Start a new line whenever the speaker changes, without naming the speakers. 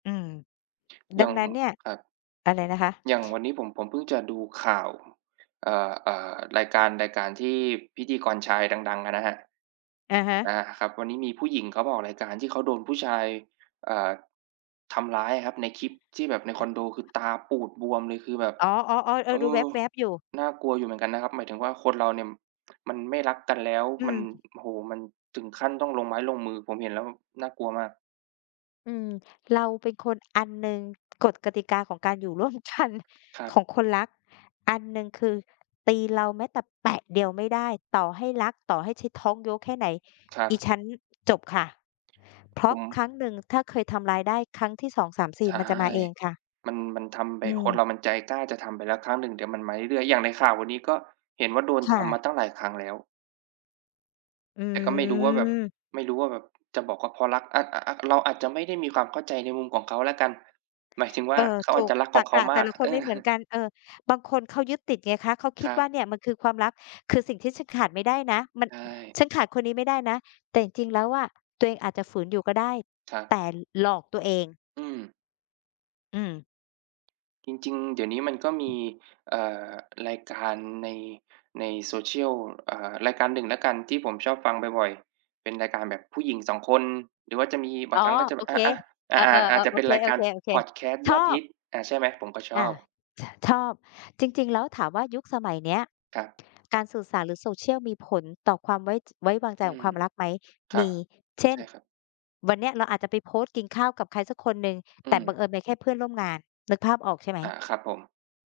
อืม ด
อย
ั
่า
ง
ง
นั้นเนี่ย
ครับ
อะไรนะคะ?
อย่างวันนี้ผม ผมเพิ่งจะดูข่าว เอ่อ เอ่อ รายการ รายการที่พิธีกรชายดัง ๆ อะนะฮะ
อะฮ
อ
ะ
า ครับ วันนี้มีผู้หญิงเขามาออกรายการที่เขาโดนผู้ชาย เอ่อ ทำร้ายอะครับ ในคลิปที่แบบในค
อ
อนโด คือตาปูดบวมเลย คือแบบ
อ๋อ ๆ ๆ เออ
เอ
ดูแ
อ
วบ ๆ อยู่
น่ากลัวอยู่เหมือนกันนะครับ หมายถึงว่าคนเราเนี่ยมันไม่รักกันแล้ว
อื
มัน
ม
โอ้โฮ มันถึงขั้นต้องลงไม้ลงมือ ผมเห็นแล้วแบบน่ากลัวมาก
อืม เราเป็นคน อันหนึ่ง กฎกติกาของการอยู่ร่วม กัน
ครับ
ของคนรัก อันหนึ่งคือ ตีเราแม้แต่แปะเดียวไม่ได้ ต่อให้รัก ต่อให้ฉันท้องโย้แค่ไหน
ครั
อิ
บ
ฉันจบค่ะ เพร
ผ
าะค
ม
รั้งหนึ่งถ้าเคยทำร้ายได้ครั้งที่ สองสามสี
ใ
่
ช่
มันจะมาเองค่ะ
มัน มันทำไป
อื
คน
ม
เรามันใจกล้าจะทำไปแล้วครั้งหนึ่ง เดี๋ยวมันมาเรื่อย ๆ อย่างในข่าววันนี้ก็เห็นว่าโดน
ค
ท
่
ำมา
ะ
ตั้งหลายครั้งแล้ว
อ
แต่ก็ไม่รู้ว่าแบบ
ืม
ไม่รู้ว่าแบบ จะบอกว่าเพราะรัก อา อ อ เราอาจจะไม่ได้มีความเข้าใจในมุมของเขาแล้วกัน หมายถึงว
เ
่า
ออ
เขา
ถ
อา
ู
จ
ก
จะรัก
ต
ข
ร
อง
ร
เข
ก
า
ะแ
ม
ต
า
่
ก
ละค
เ
น
อ
ไม่
อ
เหมือนกัน เออ บางคนเขายึดติดไงคะ เขาค
ค
ิด
รั
ว
บ
่าเนี่ยมันคือความรัก คือสิ่งที่ฉันขาดไม่ได้นะ มั
ใ
น
ช่
ฉันขาดคนนี้ไม่ได้นะ แต่จริง ๆ แล้วอะ ตัวเองอาจจะฝืนอยู่ก็ได้
ครับ
แต่หลอกตัวเอง
อืม
อืม
จริง ๆ เดี๋ยวนี้มันก็มี เอ่อ รายการใน ใน social อ่า รายการหนึ่งแล้วกันที่ผมชอบฟังบ่อย ๆ เป็นรายการแบบผู้หญิง 2 คน หรือว่าจะมี บา
อ๋
ง
อ
ครั้งก็จะ
โ
แบ
อ
บ อ
เค
อ อ
เออ
อ อาจ
ๆ
จ
ๆ
ะ
โอ
เป็น
เค
รายการพอดแค
ๆ
สต์
ๆ ช
ยอ
อ
ดฮ
บ
ิต อ่า ใช่ไหม ผมก็ช
อา
อบ
ช ชอบ จริง ๆ แล้วถามว่ายุคสมัยเนี้ย
ครับ
การสื่อสารหรือ social มีผลต่อความไว้ จ ไว้วางใจ
อื
ขอ
ม
งความรักไหม
คร
ม
ับ
ี เช
ใ
่
ช
น
่ครับ
วันนี้เราอาจจะไปโพสต์กินข้าวกับใครสักคนหนึ่ง
อื
แต่บ
ม
ังเอิญเป็นแค่เพื่อนร่วมงาน นึกภาพออกใช่ไห
อา
ม?
ครับผม